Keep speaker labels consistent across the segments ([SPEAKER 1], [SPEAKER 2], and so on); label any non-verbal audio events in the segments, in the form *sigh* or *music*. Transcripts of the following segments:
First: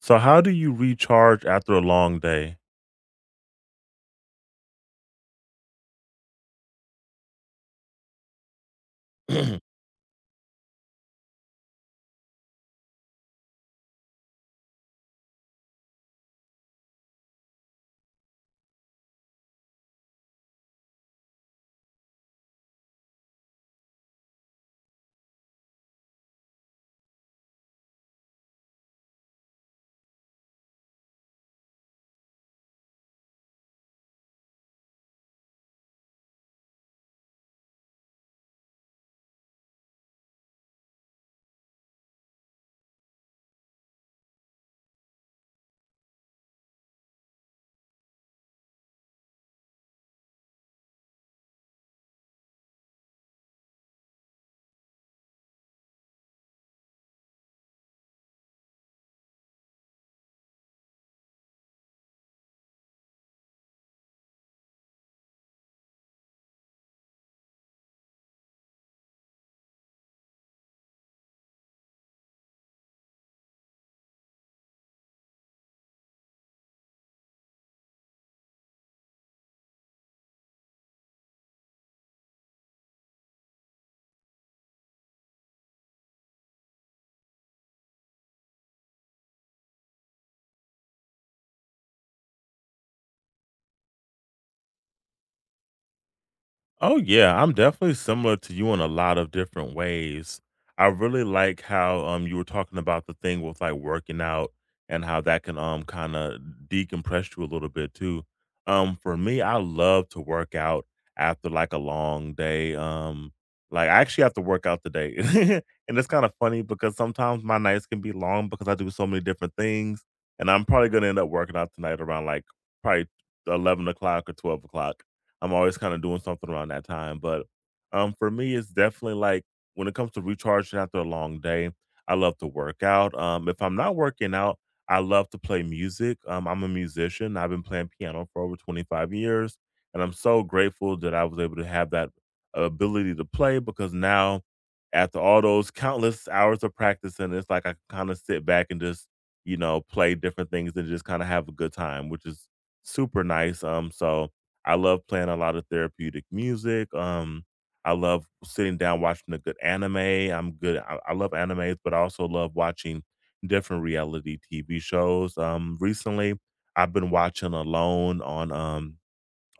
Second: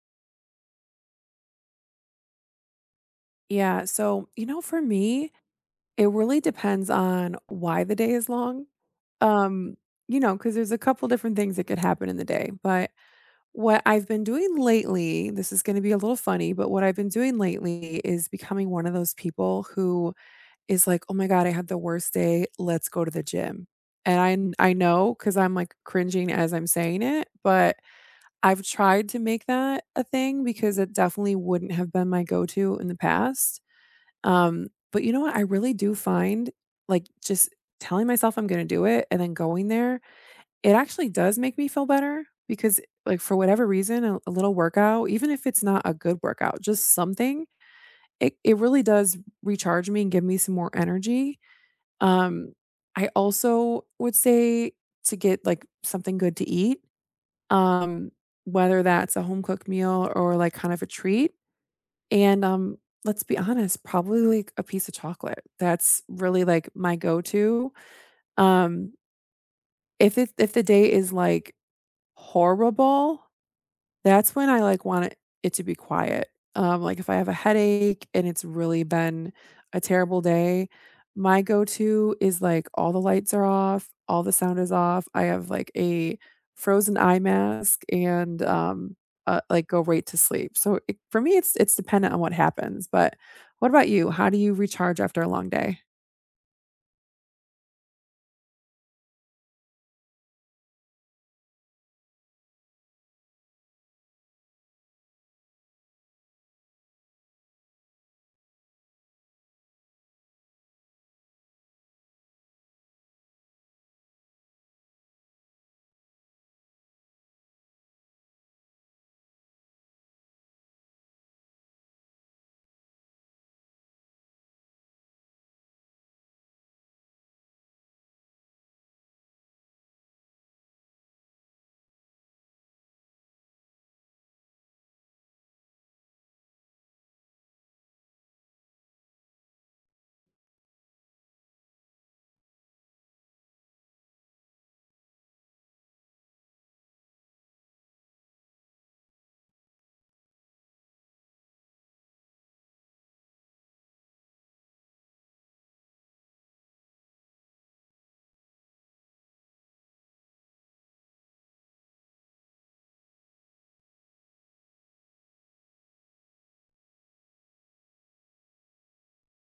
[SPEAKER 1] So how do you recharge after a long day?
[SPEAKER 2] Yeah. So, for me, it really depends on why the day is long. Um, because there's a couple different things that could happen in the day. But what I've been doing lately, this is going to be a little funny, but what I've been doing lately is becoming one of those people who is like, oh my God, I had the worst day. Let's go to the gym. And I know because I'm like cringing as I'm saying it, but I've tried to make that a thing because it definitely wouldn't have been my go to in the past but you know what? I really do find, like, just telling myself I'm gonna do it and then going there, it actually does make me feel better because, like, for whatever reason, a little workout, even if it's not a good workout, just something, it really does recharge me and give me some more energy. Um, I also would say to get like something good to eat, um, whether that's a home cooked meal or like kind of a treat and, let's be honest, probably, like, a piece of chocolate. That's really, like, my go-to. Um, if the day is, like, horrible, that's when I, like, want it to be quiet. Like, if I have a headache and it's really been a terrible day, my go-to is, like, all the lights are off, all the sound is off. I have, like, a frozen eye mask and, like, go right to sleep. So, it for me, it's dependent on what happens, but what about you? How do you recharge after a long day?
[SPEAKER 1] Oh yeah, I'm definitely similar to you in a lot of different ways. I really like how you were talking about the thing with like working out, and how that can kind of decompress you a little bit too. For me, I love to work out after like a long day. Like I actually have to work out today. *laughs* And it's kind of funny because sometimes my nights can be long because I do so many different things. And I'm probably gonna end up working out tonight around like probably 11 o'clock or 12 o'clock. I'm always kinda doing something around that time, but, for me, it's definitely, like, when it comes to recharging after a long day, I love to work out. If I'm not working out, I love to play music. I'm a musician, I've been playing piano for over 25 years, and I'm so grateful that I was able to have that ability to play because now, after all those countless hours of practicing, it's like I can kinda sit back and just, you know, play different things and just kinda have a good time, which is super nice. So I love playing a lot of therapeutic music. I love sitting down watching a good anime. I'm good. I love animes, but I also love watching different reality TV shows. Recently, I've been watching Alone on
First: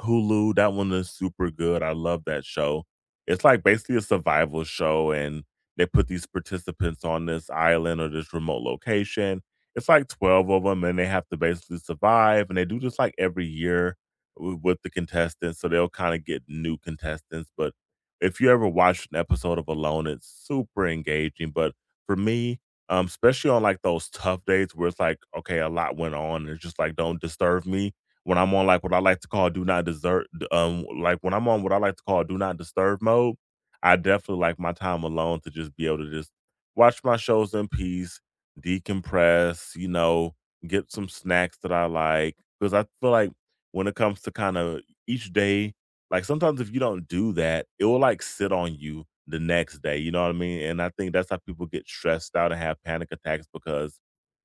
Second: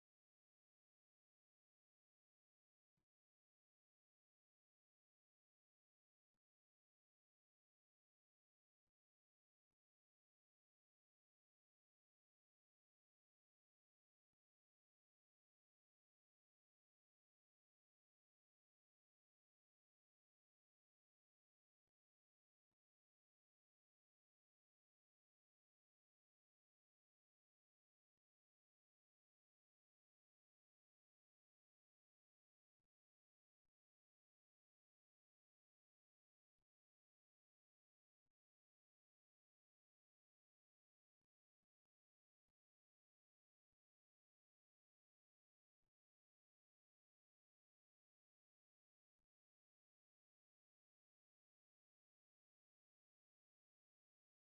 [SPEAKER 1] Hulu. That one is super good. I love that show. It's like basically a survival show, and they put these participants on this island or this remote location. It's like 12 of them, and they have to basically survive. And they do this like every year with the contestants. So they'll kind of get new contestants. But if you ever watched an episode of Alone, it's super engaging. But for me, especially on like those tough days where it's like, okay, a lot went on, and it's just like, don't disturb me when I'm on like what I like to call do not desert like when I'm on what I like to call do not disturb mode, I definitely like my time alone to just be able to just watch my shows in peace, decompress, you know, get some snacks that I like because I feel like when it comes to kind of each day, like sometimes if you don't do that, it will like sit on you the next day, you know what I mean? And I think that's how people get stressed out and have panic attacks because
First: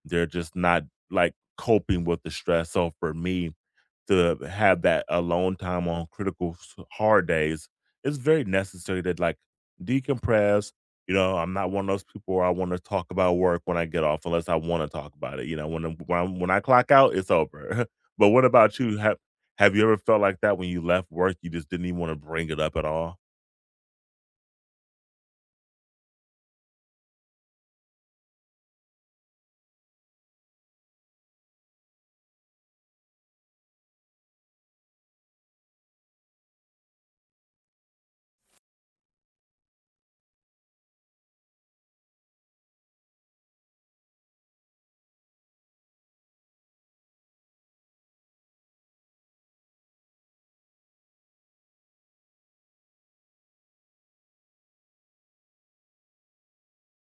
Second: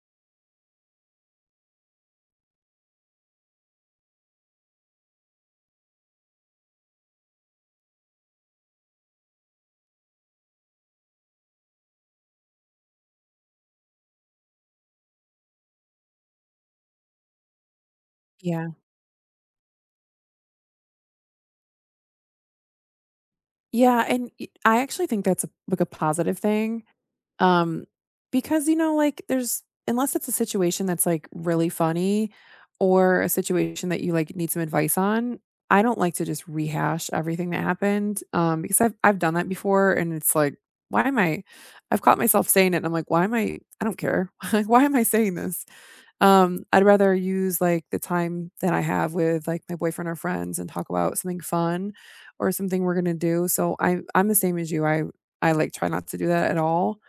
[SPEAKER 1] they're just not like coping with the stress. So for me, to have that alone time on critical s hard days, it's very necessary to, like, decompress. You know, I'm not one of those people where I wanna talk about work when I get off unless I wanna talk about it. You know, when I'm when I clock out, it's over. *laughs* But what
[SPEAKER 2] Yeah.
[SPEAKER 1] about you? Have you ever felt like that when you left work, you just didn't even wanna bring it up at all?
[SPEAKER 2] Yeah, and y I actually think that's a positive thing. Um, because, like, there's unless it's a situation that's, like, really funny or a situation that you, like, need some advice on, I don't like to just rehash everything that happened, because I've done that before, and it's like, "Why am I?" I've caught myself saying it, and I'm like, "Why am I? I don't care. *laughs* Like, why am I saying this?" I'd rather use, like, the time that I have with, like, my boyfriend or friends and talk about something fun or something we're gonna do, so I'm the same as you, I, like, try not to do that at all,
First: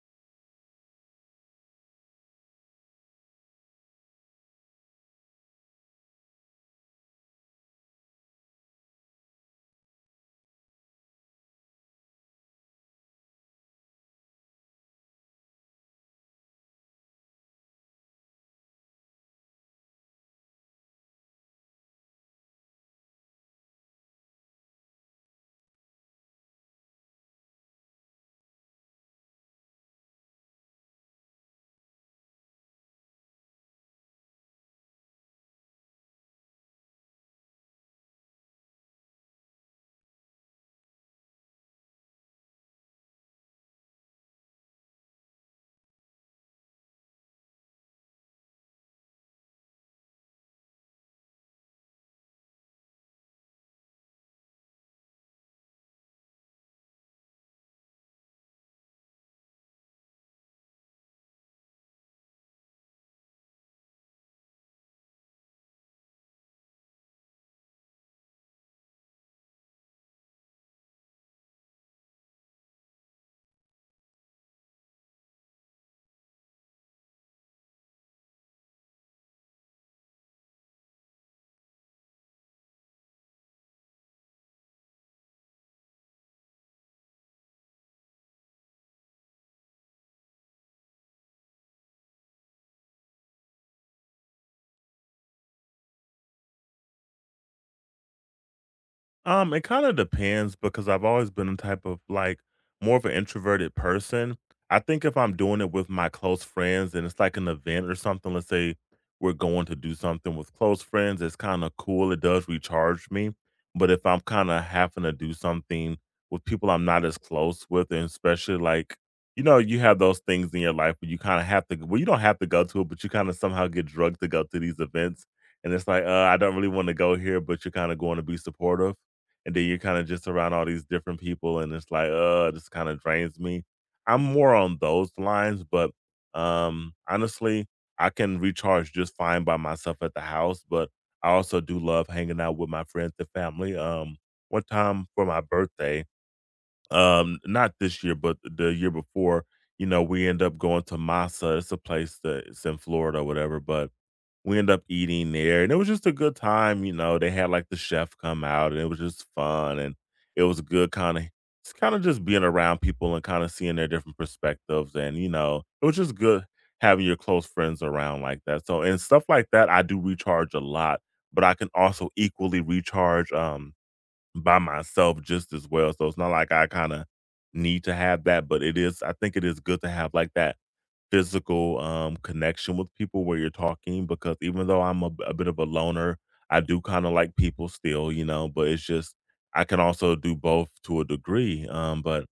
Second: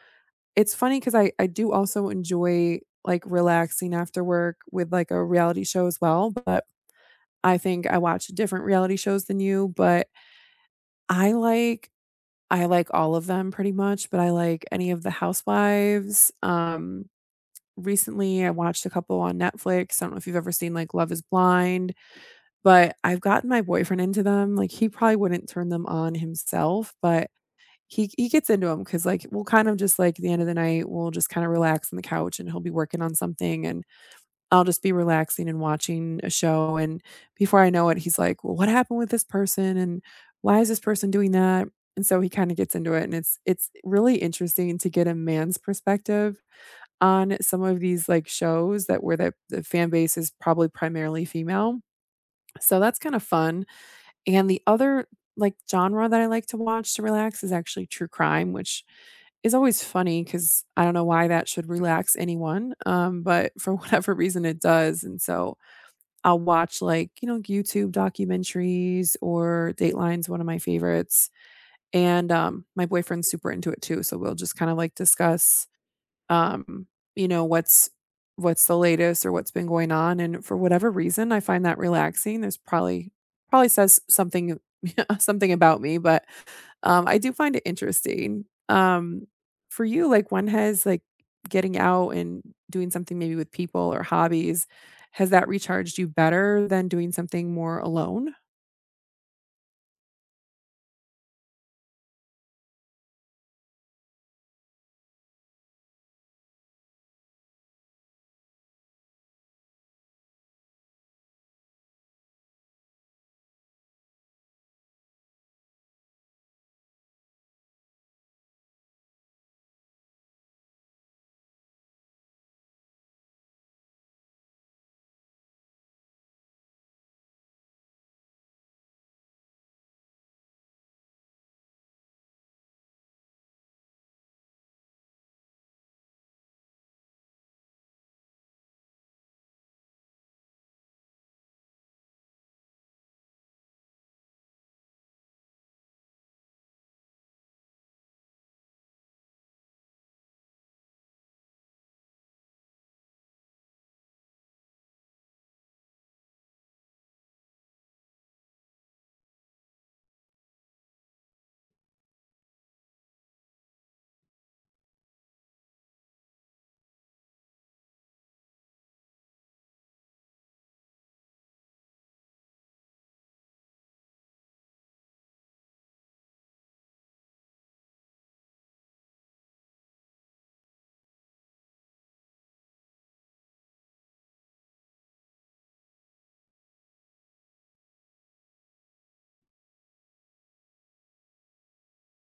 [SPEAKER 2] it's funny because I do also enjoy, like, relaxing after work with, like, a reality show as well, but I think I watch different reality shows than you, but I like I like all of them pretty much, but I like any of the housewives, recently I watched a couple on Netflix, I don't know if you've ever seen, like, Love Is Blind, but I've gotten my boyfriend into them, like, he probably wouldn't turn them on himself, but he gets into them because like, we'll kind of just, like, at the end of the night, we'll just kinda relax on the couch, and he'll be working on something, and I'll just be relaxing and watching a show, and before I know it, he's like, "Well, what happened with this person, and why is this person doing that?" And so he kinda gets into it, and it's really interesting to get a man's perspective on some of these, like, shows that where the fan base is probably primarily female, so that's kinda fun, and the other, like, genre that I like to watch to relax is actually true crime, which is always funny because I don't know why that should relax anyone, but for *laughs* whatever reason it does, and so I'll watch, like, you know, YouTube documentaries or Dateline's one of my favorites, and, my boyfriend's super into it too, so we'll just kinda, like, discuss, um, you know, what's what's the latest or what's been going on, and for whatever reason, I find that relaxing. There's probably says something *laughs* something about me, but I do find it interesting. For you, like, when has, like, getting out and doing something maybe with people or hobbies, has that recharged you better than doing something more alone?
[SPEAKER 1] It kinda depends because I've always been a type of, like, more of an introverted person. I think if I'm doing it with my close friends and it's like an event or something, let's say we're going to do something with close friends, it's kinda cool, it does recharge me, but if I'm kinda having to do something with people I'm not as close with, and especially, like, you know, you have those things in your life where you kinda have to, well, you don't have to go to it, but you kinda somehow get drugged to go to these events, and it's like, I don't really wanna go here," but you're kinda going to be supportive and then you're kinda just around all these different people, and it's like, this kinda drains me. I'm more on those lines, but, honestly, I can recharge just fine by myself at the house, but I also do love hanging out with my friends and family. One time for my birthday, not this year, but the year before, you know, we end up going to Massa. It's a place that it's in Florida, or whatever, but we ended up eating there, and it was just a good time. You know, they had, like, the chef come out, and it was just fun, and it was good kinda it's kinda just being around people and kinda seeing their different perspectives, and, you know, it was just good having your close friends around like that, so and stuff like that, I do recharge a lot, but I can also equally recharge, by myself just as well, so it's not like I kinda need to have that, but it is, I think it is good to have, like, that physical, connection with people where you're talking because even though I'm a bit of a loner, I do kinda like people still, you know, but it's just I can also do both to a degree. But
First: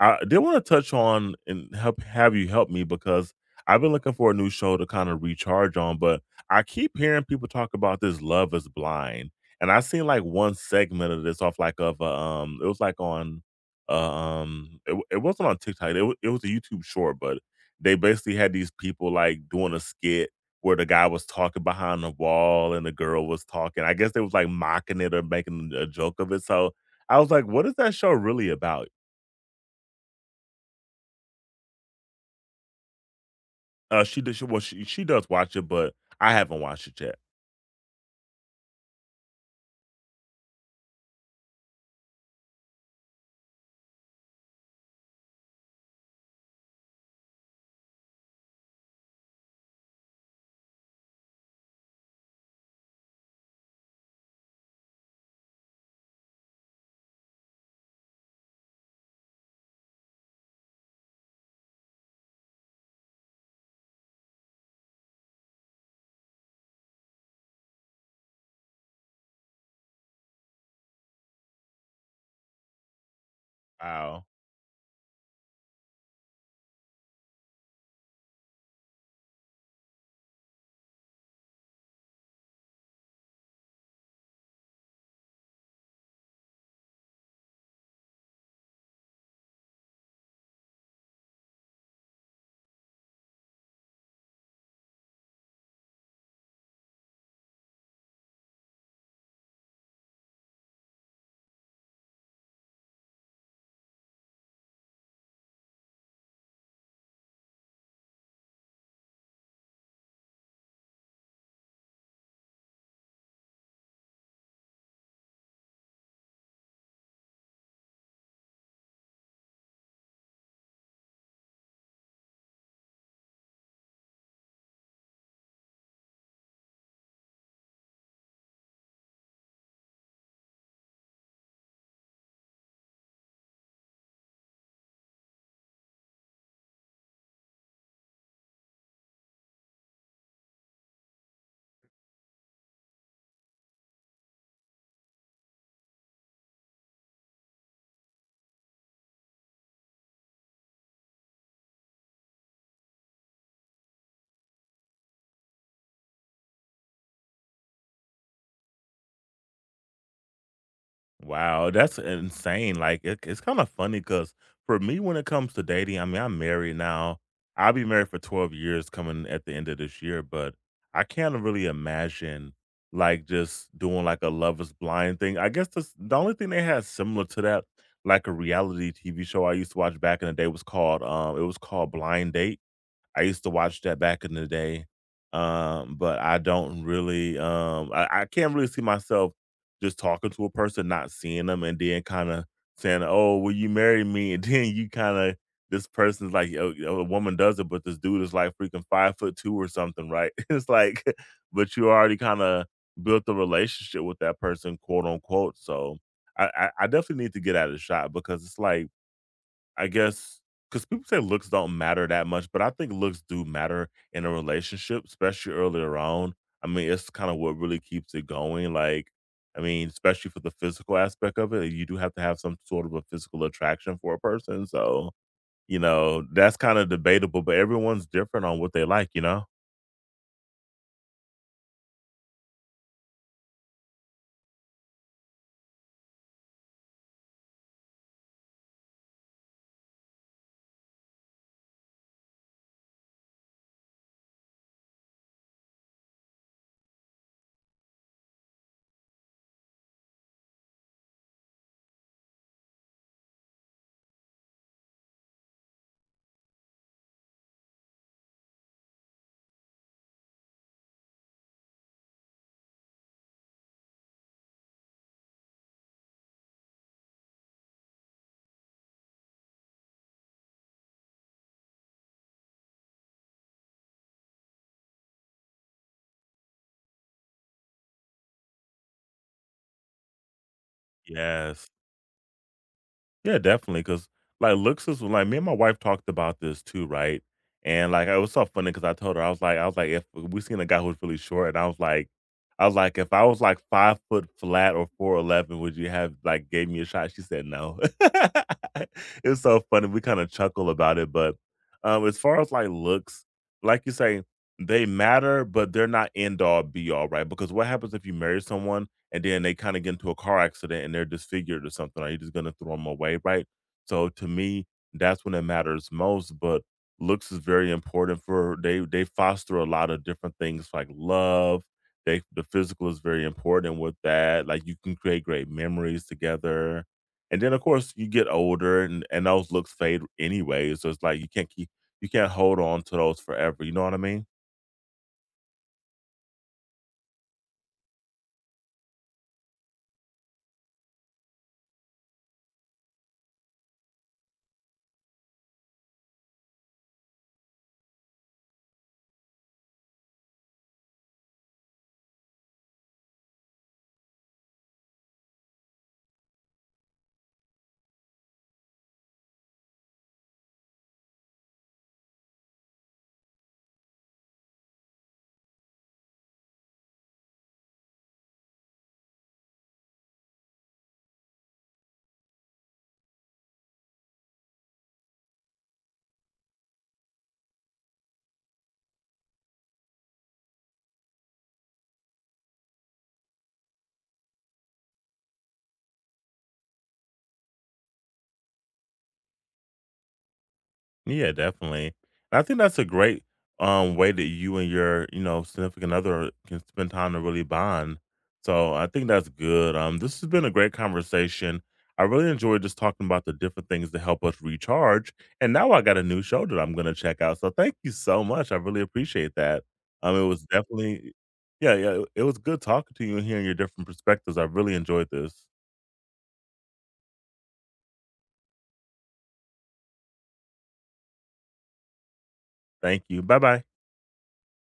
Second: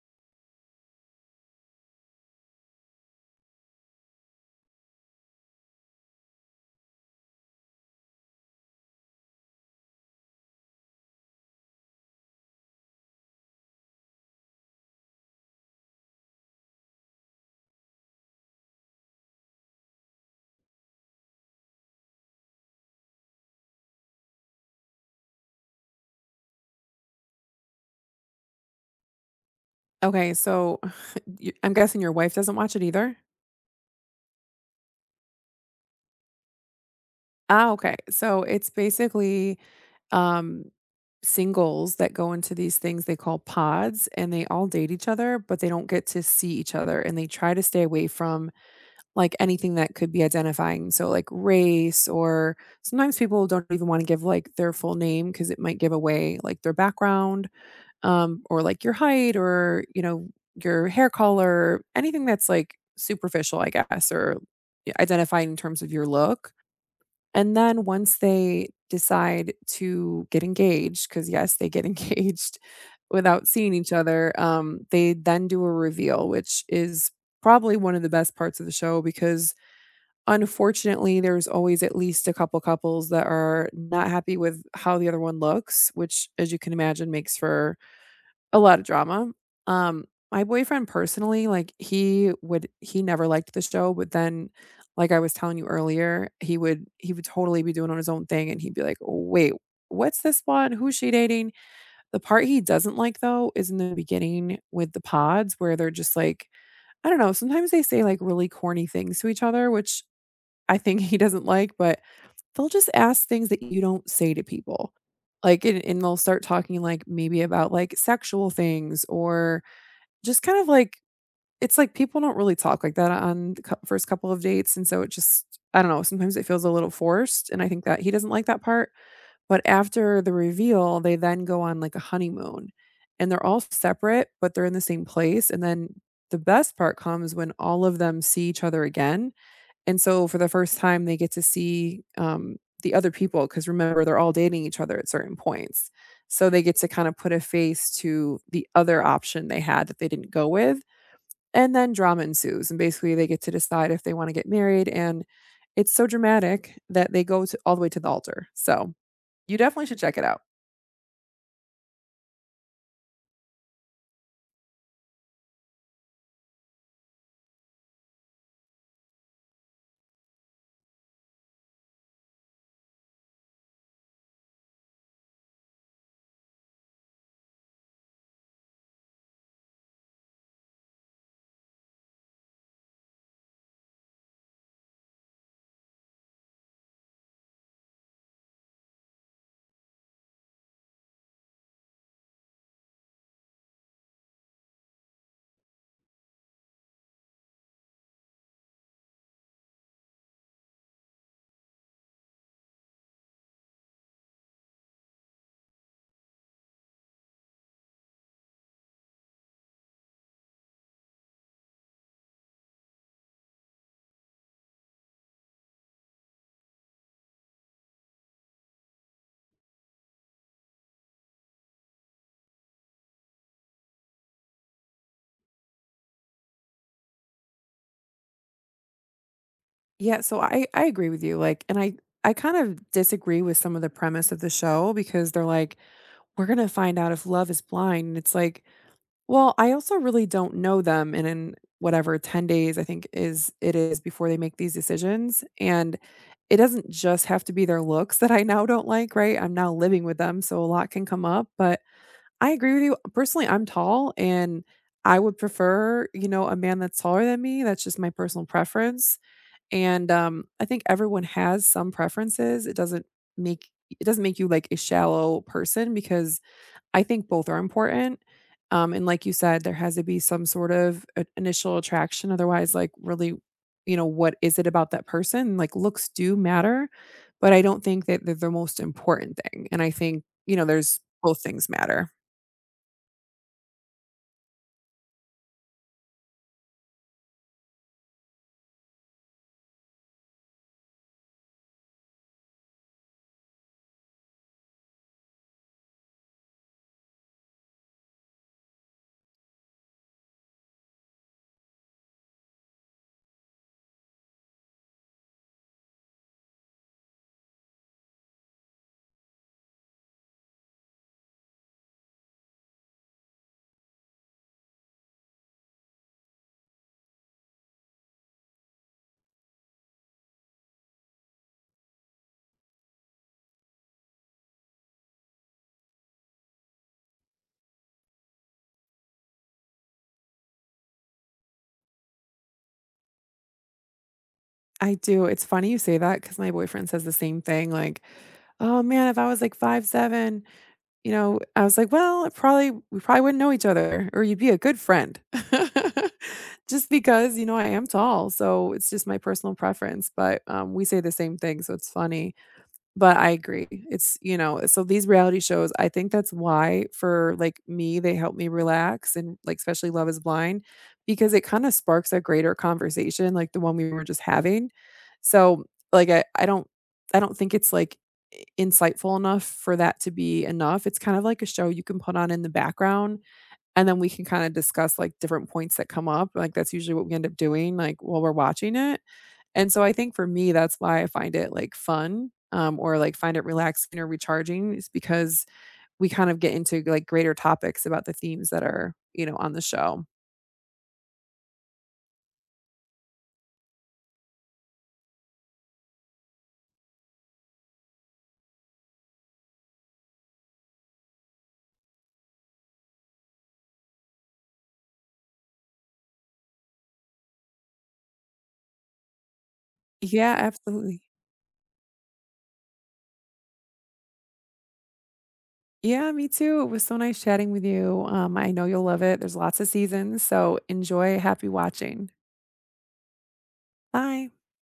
[SPEAKER 1] I did wanna touch on and help, have you help me, because I've been looking for a new show to kinda recharge on, but I keep hearing people talk about this Love Is Blind, and I seen, like, one segment of this off, like, of a, it was, like, on, it wasn't on TikTok, it was a YouTube short, but they basically had these people, like, doing a skit where the guy was talking behind the wall and the girl was talking. I guess they was, like, mocking it or making a joke of it, so I was like, "What is that show really about?"
[SPEAKER 2] Okay, so *laughs* I'm guessing your wife doesn't watch it either?
[SPEAKER 1] She, well, she does watch it, but I haven't watched it yet.
[SPEAKER 2] Ah, okay. So, it's basically, um singles that go into these things they call pods and they all date each other, but they don't get to see each other and they try to stay away from like anything that could be identifying. So like race or sometimes people don't even want to give like their full name because it might give away like their background or like your height or your hair color, anything that's like superficial, I guess, or yeah, identifying in terms of your look. And then once they decide to get engaged, because yes, they get *laughs* engaged without seeing each
[SPEAKER 1] Wow.
[SPEAKER 2] other, they then do a reveal, which is probably one of the best parts of the show because unfortunately, there's always at least a couple couples that are not happy with how the other one looks, which, as you can imagine, makes for a lot of drama. Um, my boyfriend personally, like, he never liked the show, but then, like I was telling you earlier, he would totally be doing on his own thing, and he'd be like, "Wait, what's this one? Who's she dating?" The part he doesn't like, though, is in the beginning with the pods where they're just like I don't know, sometimes they say, like, really corny things to each other, which I think *laughs* he doesn't like, but they'll just ask things that you don't say to people. Like, and they'll start talking, like, maybe about, like, sexual things or just kind of like it's like people don't really talk like that on the cou first couple of dates, and so it just I don't know, sometimes it feels a little forced, and I think that he doesn't like that part, but after the reveal, they then go on, like, a honeymoon, and they're all separate, but they're in the same place, and then the best part comes when all of them see each other again, and so for the first time, they get to see, the other people because remember, they're all dating each other at certain points, so they get to kind of put a face to the other option they had that they didn't go with, and then drama ensues, and basically they get to decide if they wanna get married, and it's so dramatic that they go to all the way to the altar, so you definitely should check it out.
[SPEAKER 1] Wow, that's insane. Like it, it's kind of funny because for me, when it comes to dating, I mean, I'm married now. I'll be married for 12 years coming at the end of this year, but I can't really imagine like just doing like a lovers blind thing. I guess this, the only thing they had similar to that, like a reality TV show I used to watch back in the day was called it was called Blind Date. I used to watch that back in the day, but I don't really, I can't really see myself just talking to a person, not seeing them, and then kind of saying, "Oh, will you marry me?" *laughs* And then you kind of this person's like, "Yo, yo, a woman does it," but this dude is like freaking 5'2" or something, right? *laughs* It's like, *laughs* but you already kind of built a relationship with that person, quote unquote. So I definitely need to get out of the shot because it's like, I guess, cause people say looks don't matter that much, but I think looks do matter in a relationship, especially earlier on. I mean, it's kinda what really keeps it going, like, I mean, especially for the physical aspect of it, you do have to have some sort of a physical attraction for a person, so, you know, that's kinda debatable, but everyone's different on what they like, you know?
[SPEAKER 2] Yeah, so I agree with you, like and I kind of disagree with some of the premise of the show because they're like, "We're gonna find out if love is blind," and it's like, well, I also really don't know them, and in whatever 10 days I think is it is before they make these decisions, and it doesn't just have to be their looks that I now don't like, right? I'm now living with them, so a lot can come up, but I agree with you. Personally, I'm tall and I would prefer, you know, a man that's taller than me. That's just my personal preference, and, I think everyone has some preferences. It doesn't make you like a shallow person because I think both are important, and like you said, there has to be some sort of I initial attraction, otherwise, like, really, you know, what is it about that person? Like, looks do matter, but I don't think that they're the most important thing, and I think, you know, there's both things
[SPEAKER 1] Yes.
[SPEAKER 2] matter.
[SPEAKER 1] Yeah, definitely. Cause, like, looks is like, me and my wife talked about this too, right? And, like, it was so funny because I told her, I was like, "If we seen a guy who's really short," and I was like, "If I was, like, 5-foot flat or 4'11", would you have, like, gave me a shot?" She said, "No." *laughs* It was so funny, we kinda chuckle about it, but, as far as, like, looks, like you say, they matter, but they're not end all, be all, right? Because what happens if you marry someone and then they kind of get into a car accident and they're disfigured or something? Are you just going to throw them away, right? So to me, that's when it matters most. But looks is very important for they foster a lot of different things like love. The physical is very important with that. Like you can create great memories together. And then of course you get older, and those looks fade anyway. So it's like you can't keep you can't hold on to those forever. You know what I mean?
[SPEAKER 2] I do, it's funny you say that because my boyfriend says the same thing, like, "Oh, man, if I was, like, 5'7". You know, I was like, "Well, it probably we probably wouldn't know each other, or you'd be a good friend." *laughs* Just because, you know, I am tall, so it's just my personal preference, but, we say the same thing, so it's funny. But I agree. So these reality shows, I think that's why for, like, me, they help me relax and, like, especially Love Is Blind because it kinda sparks a greater conversation like the one we were just having. So, like, I don't think it's, like, I insightful enough for that to be enough. It's kind of like a show you can put on in the background, and then we can kinda discuss, like, different points that come up, like, that's usually what we end up doing, like, while we're watching it. And so I think for me, that's why I find it, like, fun, or, like, find it relaxing or recharging is because we kind of get into, like, greater topics about the themes that are, you know, on the show.
[SPEAKER 1] Yeah, definitely. And I think that's a great way that you and your, you know, significant other can spend time to really bond. So I think that's good. This has been a great conversation. I really enjoyed just talking about the different things that help us recharge. And now I got a new show that I'm gonna check out. So thank you so much. I really appreciate that. It
[SPEAKER 2] Yeah,
[SPEAKER 1] was
[SPEAKER 2] absolutely.
[SPEAKER 1] definitely, yeah, yeah. It was good talking to you and hearing your different perspectives. I really enjoyed this.
[SPEAKER 2] Yeah, me too. It was so nice chatting with you. I know you'll love it. There's lots of seasons, so enjoy. Happy watching.
[SPEAKER 1] Thank you. Bye bye.
[SPEAKER 2] Bye.